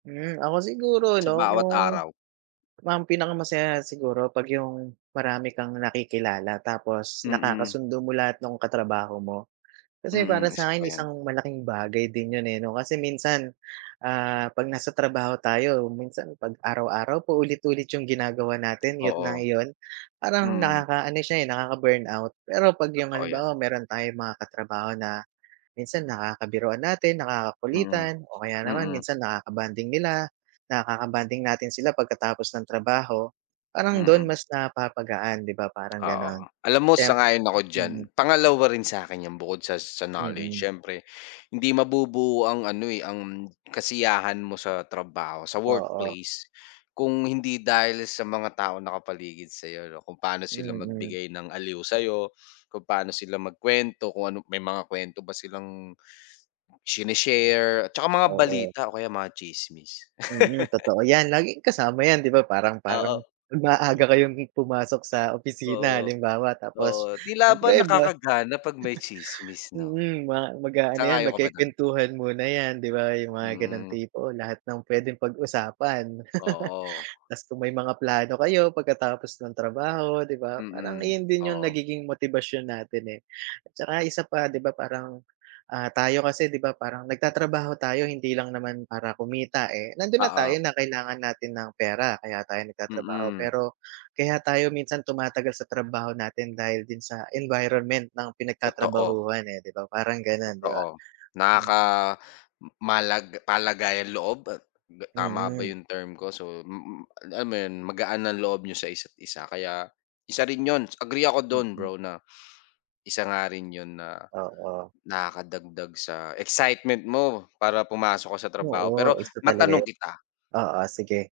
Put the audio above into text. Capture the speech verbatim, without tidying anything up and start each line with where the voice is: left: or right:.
right: Hmm, ako siguro
left: Sa
right: ano,
left: bawat
right: yung
left: araw.
right: mam pinaka masaya siguro pag yung, marami kang nakikilala tapos,
left: Mm.
right: nakakasundo mo lahat nung katrabaho mo. Kasi para
left: Mm, isa pa
right: sa'kin,
left: yan.
right: isang malaking bagay din yun eh, 'no? Kasi minsan, ah, 'pag nasa trabaho tayo, minsan 'pag araw-araw, paulit-ulit yung ginagawa natin, iyu't na
left: Oo.
right: iyon. Parang
left: Mm.
right: nakaka-ano siya eh, nakaka-burnout. Pero pag yung
left: Totoo yan.
right: halimbawa, meron tayong mga katrabaho na, minsan nakakabiruan natin,
left: Mm.
right: nakakakulitan o kaya naman
left: Mm.
right: minsan nakaka-bonding nila, nakaka-bonding natin sila pagkatapos ng trabaho, parang dun
left: Mm.
right: mas napapagaan, 'di ba? Parang ganon.
left: Oo, alam mo
right: Temp
left: sang-ayon ako diyan.
right: mm.
left: Pangalawa rin sa'kin yan bukod sa sa knowledge,
right: Mm.
left: siyempre, hindi mabubuo ang ano eh, ang, kasiyahan mo sa trabaho, sa
right: Oo.
left: workplace, kung hindi dahil sa mga taong nakapaligid sa'yo 'no? Kung paano sila
right: Mm.
left: magbigay ng aliw sa'yo, kung paano sila magkwento, kung ano may mga kwento ba silang, sini-share, at saka mga
right: Oo.
left: balita o kaya mga tsismis.
right: Mm, totoo yan, laging kasama yan, 'di ba parang
left: Oo.
right: parang maaga kayong pumasok sa opisina
left: Oo.
right: halimbawa, tapos,
left: Oo, tila ba
right: siyempre ba
left: nakakagana pag may tsismis 'no?
right: Mm, ma mag-aano yan,
left: Sang-ayon ka ba do'n?
right: magkekwentuhan muna yan, 'di ba? Yung mga ganong
left: Hmm.
right: tipo, lahat ng pwedeng pag usapan.
left: Oo.
right: Tapos kung may mga plano kayo, pagkatapos ng trabaho, 'di ba? Parang
left: Mm,
right: iyon din yung
left: oo.
right: nagiging motibasyon natin eh. At tsaka isa pa 'di ba parang, ah, tayo kasi 'di ba, parang nagtatrabaho tayo hindi lang naman para kumita eh, nandun na tayo
left: Oo.
right: na kailangan natin ng pera, kaya tayo nagtatrabaho
left: Mm.
right: pero, kaya tayo minsan tumatagal sa trabaho natin dahil din sa, environment ng
left: Totoo.
right: pinagtatrabahuhan eh, 'di ba? Parang ganon di ba?
left: Totoo.
right: Hmm.
left: Nakaka malag palagay ang loob? Tama ba
right: Mm.
left: 'yong term ko? So, mm, lam mo yun, magaan ang loob n'yo sa isa't isa, kaya isa rin yun, agree ako dun
right: Mm.
left: bro na, isa nga rin yun na,
right: Oo.
left: nakakadagdag sa excitement mo, para pumasok ka sa trabaho. Pero
right: Oo, isa talaga
left: matanong
right: yun.
left: kita
right: Oo, sige.